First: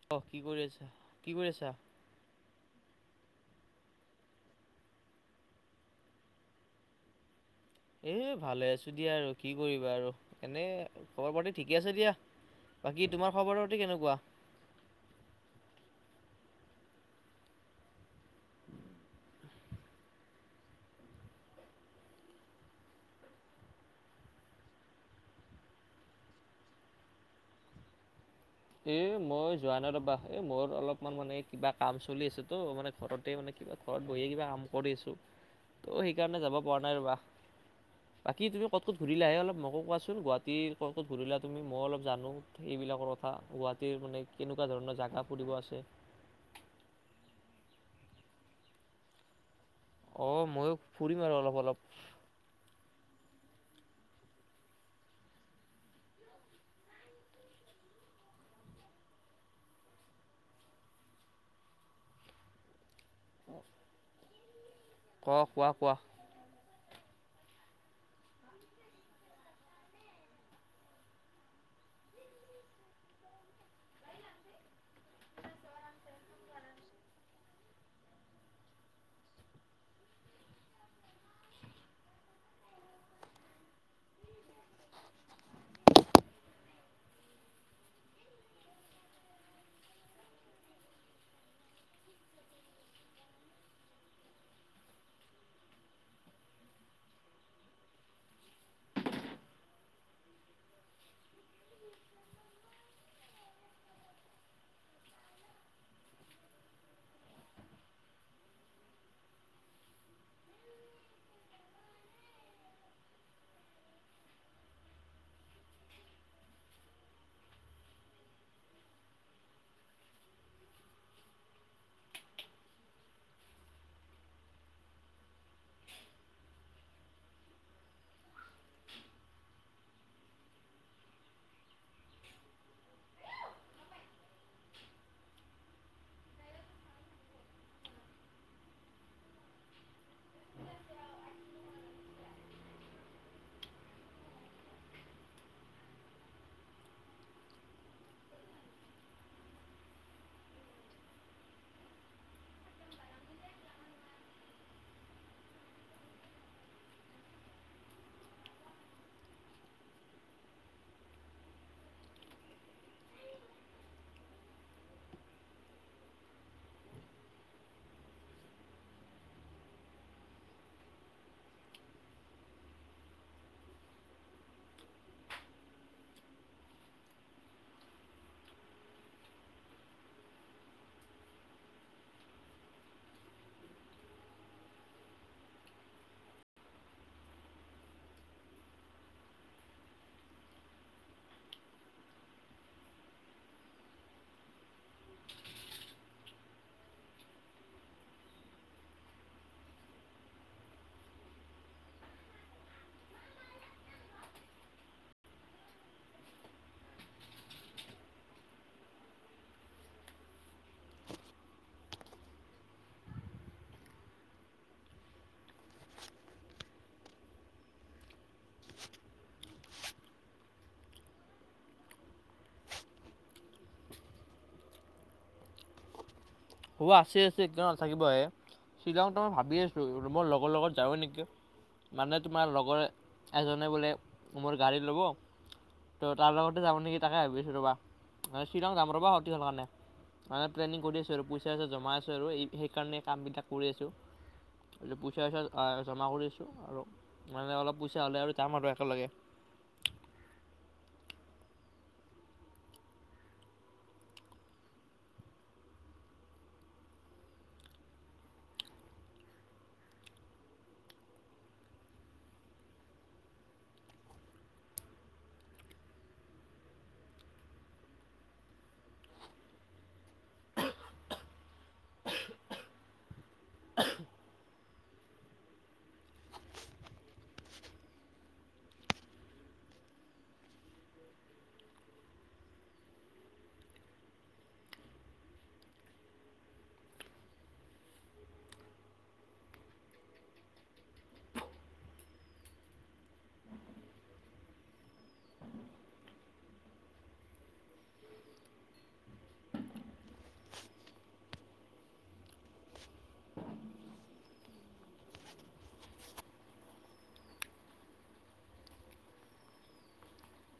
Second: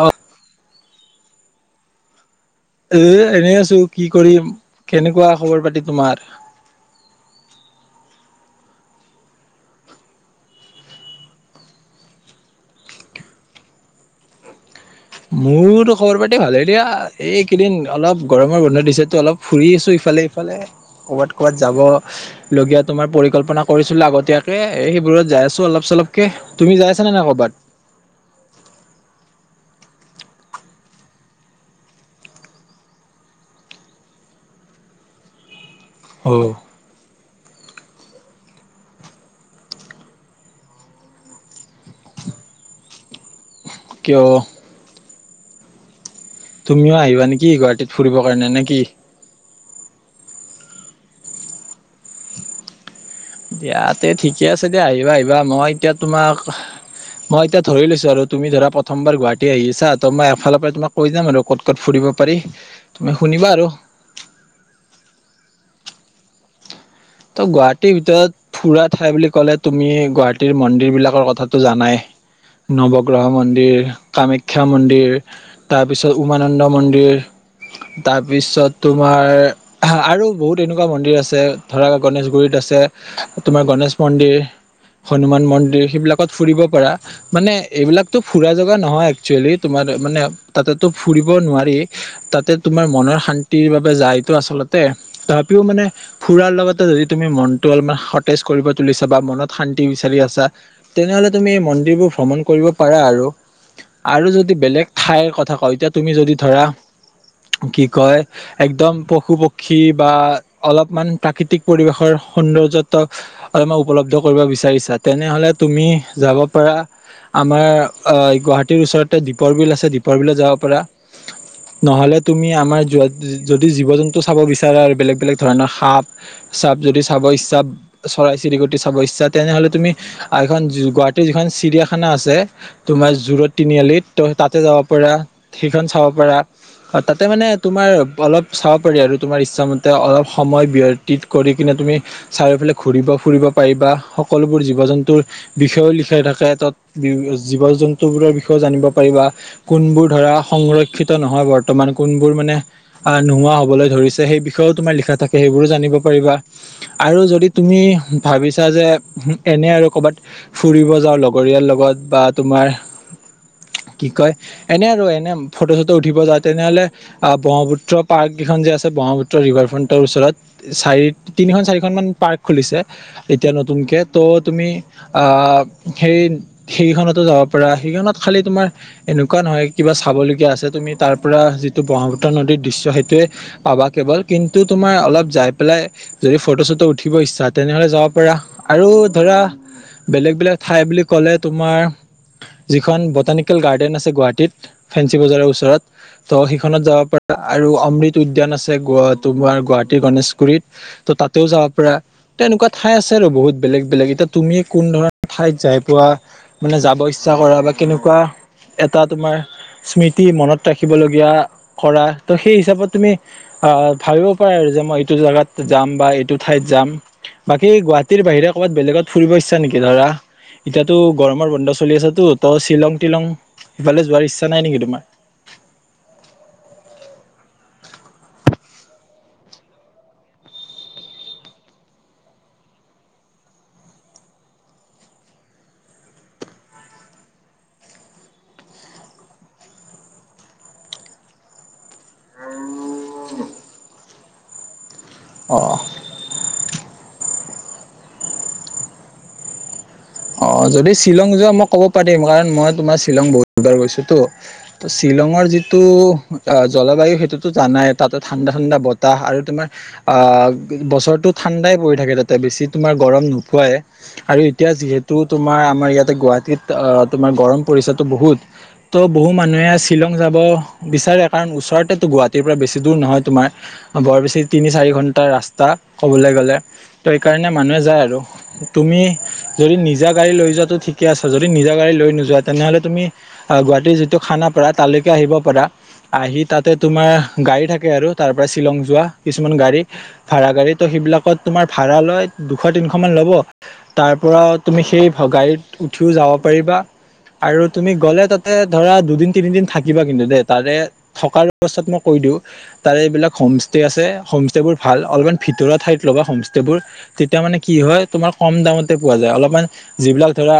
অ অ'হ কি কৰি আছা? কি কৰি আছা? এ' এনেই আছোঁ। কি কৰিম, কেনেকুৱা খবৰ পাতি তোমাৰ? এ ভালে আছোঁ দিয়া, আৰু কি কৰিবা আৰু, এনে খবৰ পাতি ঠিকে আছে দিয়া। বাকী তোমাৰ খবৰ পাতি কেনেকুৱা? মোৰতো খবৰ পাতি ভালেই দিয়া। এইকেইদিন অলপ গৰমৰ বন্ধ দিছেতো অলপ ফুৰি আছো ইফালে ইফালে কৰ'ৰবাত ক'বাত যাব লগীয়া তোমাৰ পৰিকল্পনা কৰিছিলো আগতীয়াকে এই সেইবোৰত যাই আছো অলপ চলপকে। তুমি যাইছানে নাই কৰ'বাত? এ মই যোৱা নাই ৰবা, এ মোৰ অলপমান মানে কিবা কাম চলি আছে তো, মানে ঘৰতে মানে কিব ঘৰত বহিয় কিবা কাম কৰি আছোঁ। ত' অ সেইকাৰণে যাব পৰা নাই ৰবা। বাকী তুমি ক'ত, ক'ত ঘূৰিলাহে অলপ মোকো কোৱাচোন। গুৱাহাটীৰ ক'ত ক'ত ঘূৰিলা তুমি, মই অলপ জানোঁ সেইবিলাকৰ থা গুৱাহাটীৰ মানে, কিয় কেনেকুৱা ধৰণৰ জাগবোৰ ফুৰিব আছে? তুমিও আহিবা নেকি গুৱাহাটীত ফুৰিবৰ কাৰণে নে কি? অ' ময়ো ফুৰিম আৰু অলপ অলপ দিয়া তে ঠিকে আছে দিয়া, আহিবা আহিবা মই এতিয়া তোমাক মই এতিয়া ধৰি লৈছোঁ আৰু তুমি ধৰা প্ৰথমবাৰ গুৱাহাটী আহি আছা ত মই এফালৰ পৰা তোমাক কৈ যাম আৰু ক'ত ক'ত ফুৰিব পাৰি। তুমি শুনিবা আৰু অ' কোৱা! কোৱা! ত' গুৱাহাটীৰ ভিতৰত ফুৰা ঠাই বুলি ক'লে তুমি, গুৱাহাটীৰ মন্দিৰবিলাকৰ কথাটো জানাই, নৱগ্ৰহ মন্দিৰ, কামাখ্যা মন্দিৰ তাৰপিছত উমানন্দ মন্দিৰ, তাৰপিছত তোমাৰ আৰু বহুত এনেকুৱা মন্দিৰ আছে ধৰা গণেশগুৰিত আছে, তোমাৰ গণেশ মন্দিৰ, হনুমান মন্দিৰ, সেইবিলাকত ফুৰিব পাৰা মানে এইবিলাকতো ফুৰা জগা নহয়, একচুৱেলি, তোমাৰ মানে তাতেতো ফুৰিব নোৱাৰি তাতে তোমাৰ মনৰ শান্তিৰ বাবে যায়টো আচলতে তথাপিও মানে ফুৰাৰ লগতে যদি তুমি মনটো অলপমান সতেজ কৰিব তুলিছা, বা মনত শান্তি বিচাৰি আছা, তেনেহ'লে তুমি এই মন্দিৰবোৰ ভ্ৰমণ কৰিব পাৰা, আৰু, আৰু যদি বেলেগ ঠাইৰ কথা কওঁ এতিয়া তুমি যদি ধৰা কি কয় একদম পশু পক্ষী বা অলপমান প্ৰাকৃতিক পৰিৱেশৰ সৌন্দৰ্যত অলপমান উপলব্ধ কৰিব বিচাৰিছা, তেনেহ'লে তুমি যাব পাৰা আমাৰ গুৱাহাটীৰ ওচৰতে দীপৰ বিল আছে, দীপৰ বিলত যাব পাৰা নহ'লে তুমি আমাৰ যোৱা যদি জীৱ জন্তু চাব বিচাৰা আৰু বেলেগ বেলেগ ধৰণৰ সাপ চাপ যদি চাব ইচ্ছা চৰাই চিৰিকটি চাব ইচ্ছা তেনেহ'লে তুমি এখন গুৱাহাটীৰ যিখন চিৰিয়াখানা আছে তোমাৰ জু' ৰোড তিনিআলিত। ত' তাতে যাব পাৰা, সেইখন চাব পাৰা তাতে মানে তোমাৰ অলপ চাব পাৰি আৰু তোমাৰ ইচ্ছামতে অলপ সময় কৰি কিনে তুমি চাৰিওফালে ঘুৰিব ফুৰিব পাৰিবা সকলোবোৰ জীৱ জন্তুৰ বিষয়েও লিখা থাকে, তাত জীৱ জন্তুবোৰৰ বিষয়েও জানিব পাৰিবা, কোনবোৰ ধৰা সংৰক্ষিত নহয় বৰ্তমান কোনবোৰ মানে নোহোৱা হবলৈ ধৰিছে সেই বিষয়েও তোমাৰ লিখা থাকে সেইবোৰো জানিব- আৰু যদি তুমি ভাবিছা যে, এনে আৰু কৰ'বাত ফুৰিব যাওঁ লগৰীয়াৰ লগত বা তোমাৰ কি কয় এনে আৰু এনে ফটো চটো উঠিব যাওঁ তেনেহলে আহ ব্ৰহ্মপুত্ৰ পাৰ্ককেইখন যে আছে ব্ৰহ্মপুত্ৰ ৰিভাৰ ফ্ৰণ্টৰ ওচৰত চাৰি, তিনিখন চাৰিখন মান পাৰ্ক খুলিছে, এতিয়া নতুনকে, ত' তুমি আহ সেই সেইখনতো যাব পাৰা। সেইখনত খালি তোমাৰ এনেকুৱা নহয় কিবা চাবলগীয়া আছে তুমি তাৰ পৰা যিটো ব্ৰহ্মপুত্ৰ নদীৰ দৃশ্য সেইটোৱে পাবা কেৱল কিন্তু তোমাৰ অলপ যাই পেলাই যদি ফটো চটো উঠিব ইচ্ছা, তেনেহ'লে যাব পাৰা। আৰু ধৰা বেলেগ বেলেগ ঠাই বুলি ক'লে তোমাৰ যিখন বটানিকেল গাৰ্ডেন আছে গুৱাহাটীত ফেঞ্চি বজাৰৰ ওচৰত ত' সিখনত যাব পাৰা আৰু অমৃত উদ্যান আছে, গ' তোমাৰ গুৱাহাটীৰ গণেশ গুৰিত ত, তাতেও যাব পাৰা ত এনেকুৱা ঠাই আছে আৰু বহুত বেলেগ, বেলেগ। এতিয়া তুমি কোন ধৰণৰ ঠাইত যাই পোৱা মানে যাব ইচ্ছা কৰা বা কেনেকুৱা এটা তোমাৰ স্মৃতি মনত ৰাখিব লগগীয়া কৰা ত সেই হিচাপত তুমি আহ ভাবিব পাৰা আৰু যে মই এইটো জোগাত যাম বা এইটো ঠাইত যাম বাকী গুৱাহাটী গুৱাহাটীৰ বাহিৰে ক'ৰবাত বেলেগ ফুৰিব ইচছা নেকি ধৰা এতিয়াতো গৰমৰ বন্ধ চলি আছেতো ত শ্বিলং টিলং ইফালে যোৱাৰ ইচ্ছা নাই নেকি তোমাৰ? হ আছে আছে কিয় নাথাকিবহে। শ্বিলং তো মই ভাবি আছোঁ মোৰ লগৰ লগত যাওঁৱ নেকি? মানে তোমাৰ লগৰ এজনে বোলে মোৰ গাড়ী ল'ব তহ তাৰ লগতে যাব নেকি? তাকে ভাবি আছোঁ ৰ'বা, শ্বিলং যাম ৰ'বা অতি সোনকালে কাৰণে মানে প্লেনিং কৰি আছোঁ আৰু পইচা ত জমাই আছে আৰু সেইকাৰণে কাম বিলাক কৰি আছো। এই পইচা অ চইচা জমা কৰি দিছোঁ আৰু। মানে অলপ পইচা হ'লে আৰু যাম আৰু একেলগে। অ যদি শ্বিলং যোৱা মই ক'ব পাৰিম, কাৰণ মই তোমাৰ শ্বিলং বহুত বাৰ গৈছোটো। তহ শ্বিলঙৰ যিটো জলবায়ু সেইটোতো জানাই, তাতে ঠাণ্ডা ঠাণ্ডা বতাহ আৰু তোমাৰ আহ বছৰটো ঠাণ্ডাই পৰি থাকে তাতে বেছি তোমাৰ গৰম নোপোৱাই। আৰু এতিয়া যিহেতু তো তোমাৰ আমাৰ ইয়াতে গুৱাহাটীত তোমাৰ গৰম পৰিছে ত বহুত। তহ বহু মানুহে শ্বিলং যাব বিচাৰে কাৰণ ওচৰতেতো গুৱাহাটীৰ পৰা বেছি দূৰ নহয় তোমাৰ। বৰ বেছি তিনি চাৰি ঘণ্টা ৰাস্তা ক'বলৈ গ'লে। ত' সেইকাৰণে মানুহে যায় আৰু। তুমি যদি নিজে নিজা গাড়ী লৈ যোৱাটো ঠিকে আছে। যদি নিজা গাড়ী লৈ নোযোৱা তেনেহ'লে তুমি গুৱাহাটীৰ যিটো খানাপাৰা তালৈকে আহিব পাৰা। আহি তাতে তোমাৰ গাড়ী থাকে আৰু তাৰ পাৰা শ্বিলং যোৱা কিছুমান গাড়ী ভাড়া গাড়ী তো সেইবিলাকত তোমাৰ ভাড়া লৈ দুশ তিনিশমান ল'ব। তাৰ পৰা তুমি সেই গাড়ীত উঠিও যাব পাৰিবা আৰু তুমি গ'লে তাতে ধৰা দুদিন তিনিদিন থাকিবা কিন্তু দেই। তাৰে থকাৰ অৱস্থাত মই কৈ দিওঁ তাৰে এইবিলাক হমষ্টে আছে হমষ্টেবোৰ ভাল। অলপমান ভিতৰুৱা ঠাইত ল'বা হম ষ্টেবোৰ, তেতিয়া মানে কি হয় তোমাৰ কম দামতে পোৱা যায় অলপ। যিবিলাক ধৰা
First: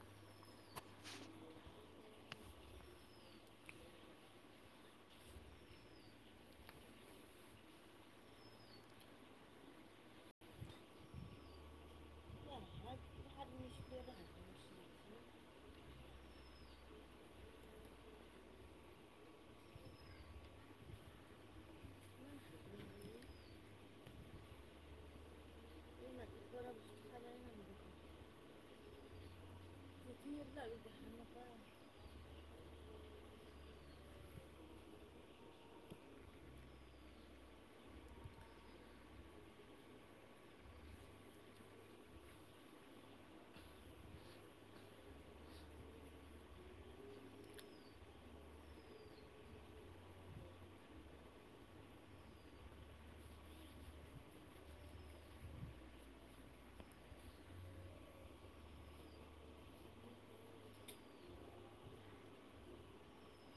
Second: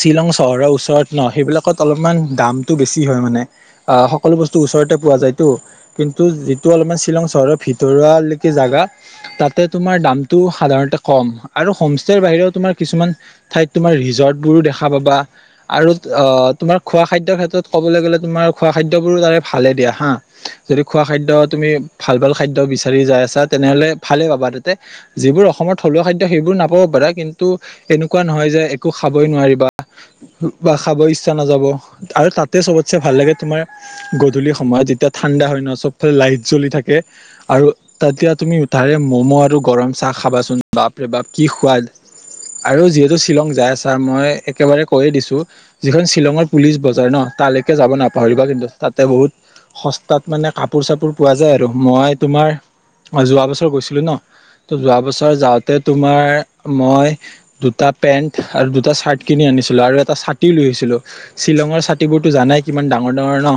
শ্বিলং চহৰৰ ওচৰত ন সেইবিলাকত অলপমান দামতটো বেছি হয় মানে। আহ সকলো বস্তু ওচৰতে পোৱা যায়তো কিন্তু যিটো অলপমান শ্বিলং চহৰৰ ভিতৰুৱালৈকে জেগা, তাতে তোমাৰ দামতটো সাধাৰণতে কম। আৰু হমষ্টেৰ তোমাৰ কিছুমান ঠাইত তোমাৰ ৰিজৰ্ট বোৰো দেখা পাবা আৰু অ তোমাৰ খোৱা খাদ্যৰ ক্ষেত্ৰত ক'বলৈ গ'লে তোমাৰ খোৱা খাদ্যবোৰো তাৰে ভালে দিয়া হা। যদি খোৱা খাদ্য তুমি ভাল ভাল খাদ্য বিচাৰি যাই আছা তেনেহ'লে ভালেই পাবা তাতে যিবোৰ অসমত থলুৱা খাদ্য সেইবোৰ নাপাব পাৰা কিন্তু এনেকুৱা নহয় যে একো খাবই নোৱাৰিবা। বা খাব ইচ্ছা নাযাব আৰু তাত তা চবতছে ভাল লাগে তোমাৰ গধূলি সময়ত যেতিয়া ঠাণ্ডা হয় ন, চবফালে লাইট জ্বলি থাকে আৰু তেতিয়া তুমি উঠাৰে ম'ম' আৰু গৰম চাহ খাবাচোন বাপৰে বাপ কি সোৱাদ। আৰু যিহেতু শ্বিলং যায় আছা, মই একেবাৰে কৈ দিছো যিখন শ্বিলঙৰ পুলিচ বজাৰ ন তালৈকে যাব নাপাহৰিবা কিন্তু, তাতে বহুত সস্তাত মানে কাপোৰ চাপোৰ পোৱা যায় আৰু। মই তোমাৰ যোৱা বছৰ গৈছিলো ন ত যোৱা বছৰ যাওঁতে তোমাৰ মই দুটা পেন্ট আৰু দুটা চাৰ্ট কিনি আনিছিলো আৰু এটা ছাতিও লৈ আহিছিলো। শ্বিলঙৰ ছাতিবোৰতো জানাই কিমান ডাঙৰ ডাঙৰ ন,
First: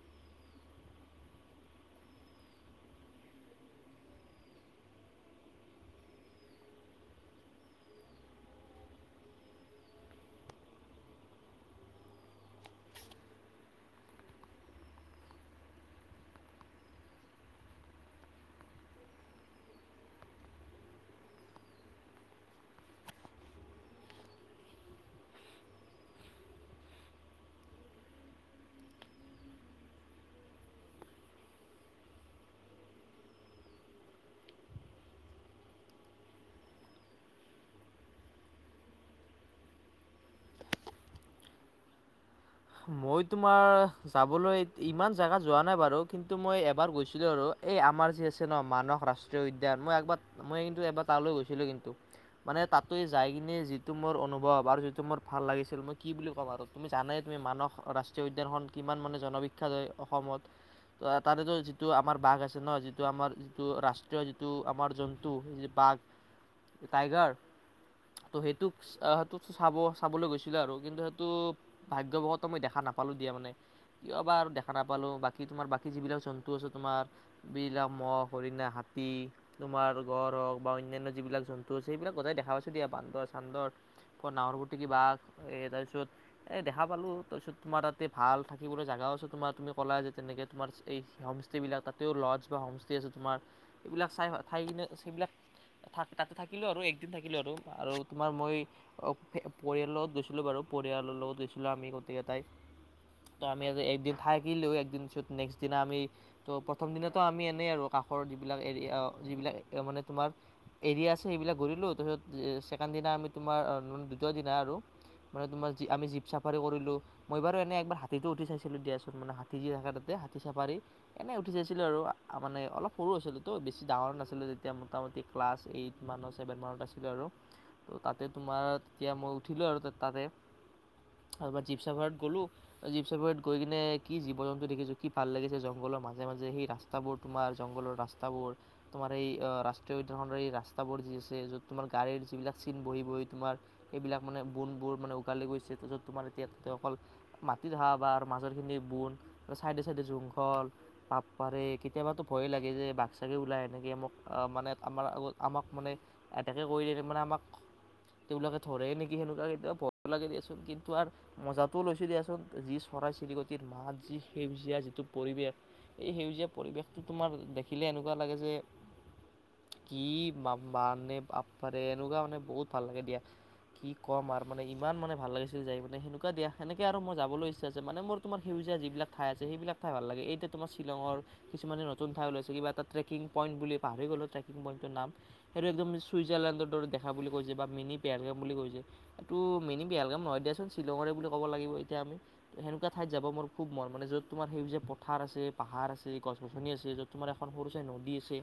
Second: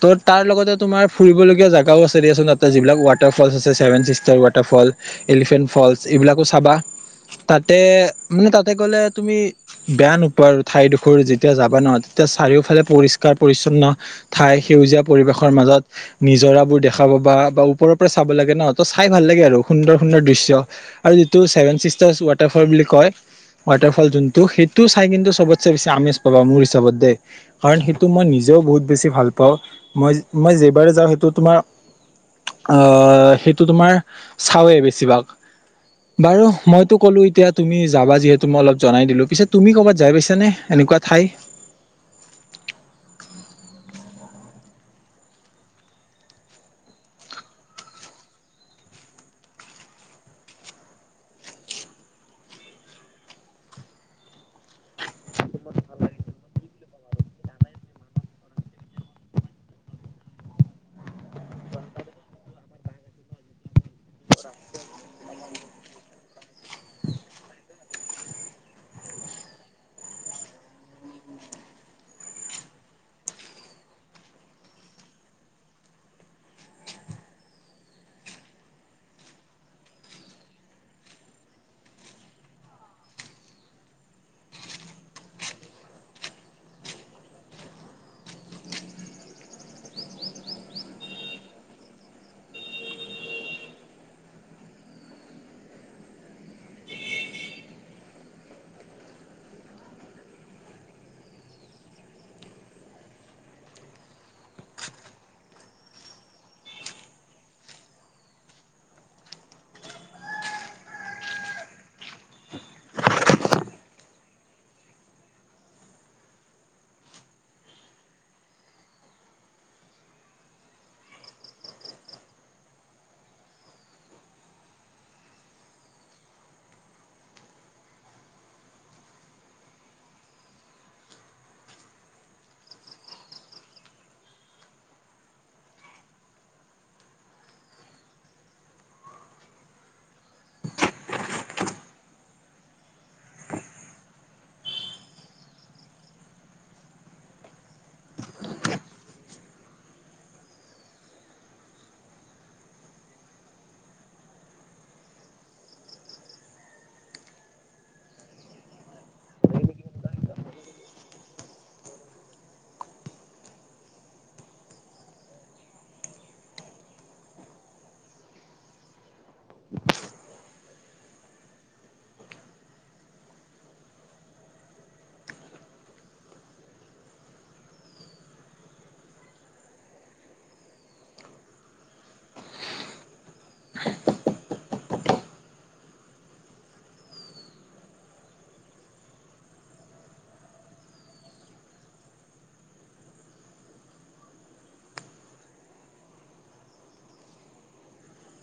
ত তাৰ লগতে তোমাৰ ফুৰিবলগীয়া জেগাও আছে দিয়াচোন তাতে যিবিলাক ৱাটাৰ ফলচ আছে seven sister waterfall, elephant falls এইবিলাকো চাবা। তাতে মোৰ তাতে গ'লে তুমি বেয়া নোপোৱা আৰু, ঠাইডোখৰ যেতিয়া যাবা নহ তেতিয়া চাৰিওফালে পৰিষ্কাৰ পৰিচ্ছন্ন ঠাই সেউজীয়া পৰিৱেশৰ মাজত নিজৰাবোৰ দেখা পাবা, বা ওপৰৰ পৰা চাব লাগে ন ত চাই ভাল লাগে আৰু সুন্দৰ সুন্দৰ দৃশ্যম আৰু যিটো চেভেন চিছ ৱাটাৰফল বুলি কয় ৱাটাৰ ফল যোনটো সেইটো চাই কিন্তু চবতে বেছি আমেজ পাবা মোৰ হিচাপত দেই। কাৰণ সেইটো মই নিজেও বহুত বেছি ভাল পাওঁ, মই মই যেই বাৰে যাওঁ সেইটো তোমাৰ আহ সেইটো তোমাৰ চাওঁৱেই বেছিভাগ। বাৰু মই ক'লো এতিয়া তুমি যাবা যিহেতু মই অলপ জনাই দিলো পিছেত তুমি কৰ'ৰবাত যাই পাইছা নে এনেকুৱা ঠাই? মই তোমাৰ যাবলৈ ইমান জেগাত যোৱা নাই বাৰু। কিন্তু মই এবাৰ গৈছিলোঁ আৰু এই আমাৰ যি আছে ন মানস ৰাষ্ট্ৰীয় উদ্যান, মই একবাৰ মই কিন্তু এবাৰ তালৈ গৈছিলোঁ কিন্তু। মানে তাততে যাই কিনে যিটো মোৰ অনুভৱ আৰু যিটো মোৰ ভাল লাগিছিল মই কি বুলি ক'ম আৰু তুমি জানাই। তুমি মানস ৰাষ্ট্ৰীয় উদ্যানখন কিমান মানে জনবিখ্যাত হয় অসমত। ত তাতেতো যিটো আমাৰ বাঘ আছে ন যিটো আমাৰ যিটো ৰাষ্ট্ৰীয় যিটো আমাৰ জন্তু যে বাঘ টাইগাৰ ত সেইটোক সেইটো চাব চাবলৈ গৈছিলো আৰু কিন্তু সেইটো ভাগ্যবশত মই দেখা নাপালোঁ দিয়া মানে কিয় বা আৰু দেখা নাপালোঁ? বাকী তোমাৰ বাকী যিবিলাক জন্তু আছে তোমাৰ বিলাহ মহ হৰিণা হাতী তোমাৰ গড় হওক বা অন্যান্য যিবিলাক জন্তু আছে, সেইবিলাক গতাই দেখা পাইছে দিয়া। বান্দৰ চান্দৰ ক নাহৰ ফুটুকী বাঘ এই তাৰপিছত এই দেখা পালোঁ তাৰপিছত তোমাৰ তাতে ভাল থাকিবলৈ জেগাও আছে তোমাৰ তুমি ক'লা যে তেনেকৈ তোমাৰ এই হোমষ্টে'বিলাক তাতেও লজ বা হোমষ্টে আছে তোমাৰ এইবিলাক চাই থাই কিনে সেইবিলাক থ তাতে থাকিলোঁ আৰু একদিন থাকিলোঁ আৰু। আৰু তোমাৰ মই পৰিয়াল লগত গৈছিলোঁ বাৰু, পৰিয়ালৰ লগত গৈছিলো আমি গোটেই কেইটাই ত আমি একদিন থাকিলো, [inaudible] নেকষ্ট দিনা আমি ত প্ৰথম দিনাটো আমি এনেই আৰু কাষৰ যিবিলাক [inaudible] মানে তোমাৰ এৰীয়া আছে সেইবিলাক ঘুৰিলো [inaudible] ছেকেণ্ড দিনা আমি তোমাৰ দ্বিতীয় দিনা আৰু মনে তোমাৰ জী আমি যি চাফাৰি কৰিলোঁ। মই বাৰু এনে একবাৰ হাতীটো উঠি চাইছিলোঁ আৰু, দিয়াচোন মানে হাতী যি থাকে তাতে হাতী চাফাৰী। এনেই উঠি চাইছিলোঁ আৰু মানে অলপ সৰু আছিলো তো বেছি ডাঙৰ নাছিলোঁ। যেতিয়া মোটামুটি ক্লাছ এইট মানৰ ছেভেন মানত আছিলোঁ আৰু। ত' তাতে তোমাৰ তেতিয়া মই উঠিলোঁ আৰু তাতে। তাপা জীৱচাফাৰত গ'লো জীৱচাফাৰত গৈ কিনে কি জীৱ জন্তু দেখিছো কি ভাল লাগিছে জংঘলৰ মাজে মাজে সেই ৰাস্তাবোৰ তোমাৰ জংঘলৰ ৰাস্তাবোৰ তোমাৰ সেই ৰাষ্ট্ৰীয় উদ্যানখনৰ এই ৰাস্তাবোৰ যি আছে যত তোমাৰ গাড়ীৰ যিবিলাক চিন বহি বহি তোমাৰ সেইবিলাক মানে বনবোৰ মানে উঘালি গৈছিল, তোমাৰ অকল মাটিত হ বা মাজৰ খিনি বন চাইডে চাইডে জংঘল বাপাৰে, কেতিয়াবাটো ভয়ে লাগে যে বাঘ চাগে ওলায় নেকি মোক মানে আমাৰ আমাক মানে এটেক কৰিলে মানে আমাক তেওঁলাকে ধৰে নেকি? সেনেকুৱা কেতিয়াবা ভয় লাগে দিয়া চোন। কিন্তু আৰু মজাটোও লৈছো দিয়াচোন। যি চৰাই চিৰিকটিৰ মাত যি সেউজীয়া যিটো পৰিৱেশ। এই সেউজীয়া পৰিৱেশটো তোমাৰ দেখিলে এনেকুৱা লাগে যে কি মা বাপাৰে নে এনেকুৱা মানে বহুত ভাল লাগে দিয়া। কি ক'ম আৰ মানে ইমান মানে ভাল লাগিছিল যায় মানে সেনেকুৱা দিয়। সেনেকে আৰু মই যাবলৈ ইচ্ছা আছে। মানে মৰ তোমাৰ সেউজীয়া যিবিলাক ঠাই আছে সেইবিলাক ঠাই ভাল লাগে। এতিয়া তোম শ্বিলঙৰ কিছুমানে নতুন ওলাইছে এটা ট্ৰেকিং পইণ্ট বুলি পাহৰি গ'ল ট্ৰেকিং পইণ্টোৰ নাম, সেইটো একদম ছুইজাৰলেণ্ডৰ দৰে দেখা বুলি কৈছে বা মিনি পেহেলগাম বুলি কৈছে। এইটো মিনি হেলগাম নহয় দিয়াচোন শ্বিলঙৰে বুলি ক'ব লাগিব এতিয়া আমি তো সেনেকোৱা যাব মোৰ খুব মন। মানে য'ত তোমাৰ সেউজীয়া যে পথাৰ আছে পাহাৰ আছে গছ গছনি আছে য'ত তোমাৰ এখন সৰু চাই নদী আছে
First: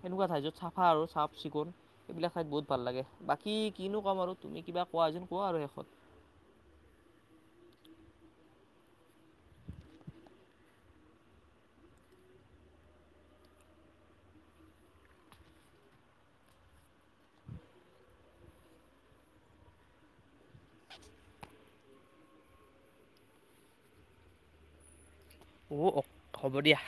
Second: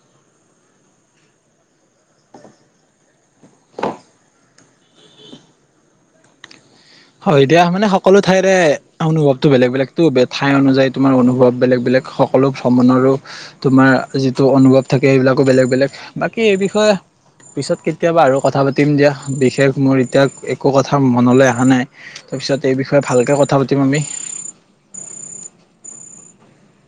সেনেকুৱা ঠাই য'ত চাফা আৰু চাফ চিকুণ এইবিলাক ঠাইত বহুত ভাল লাগে। বাকী কিনো ক'ম আৰু তুমি কিবা কোৱা যেন কোৱা আৰু শেষত। হয় দিয়া মানে সকলো ঠাইৰে অনুভৱটো বেলেগ বেলেগতো, ঠাই অনুযায়ী তোমাৰ অনুভৱ বেলেগ বেলেগ সকলো ভ্ৰমণৰো তোমাৰ যিটো অনুভৱ থাকে সেইবিলাকো বেলেগ বেলেগ। বাকী এই বিষয়ে পিছত কেতিয়াবা আৰু কথা পাতিম দিয়া। বিশেষ মোৰ এতিয়া একো কথা মনলৈ অহা নাই। তাৰপিছত এই বিষয়ে ভালকে কথা পাতিম আমি। অ' অ হ'ব দিয়া।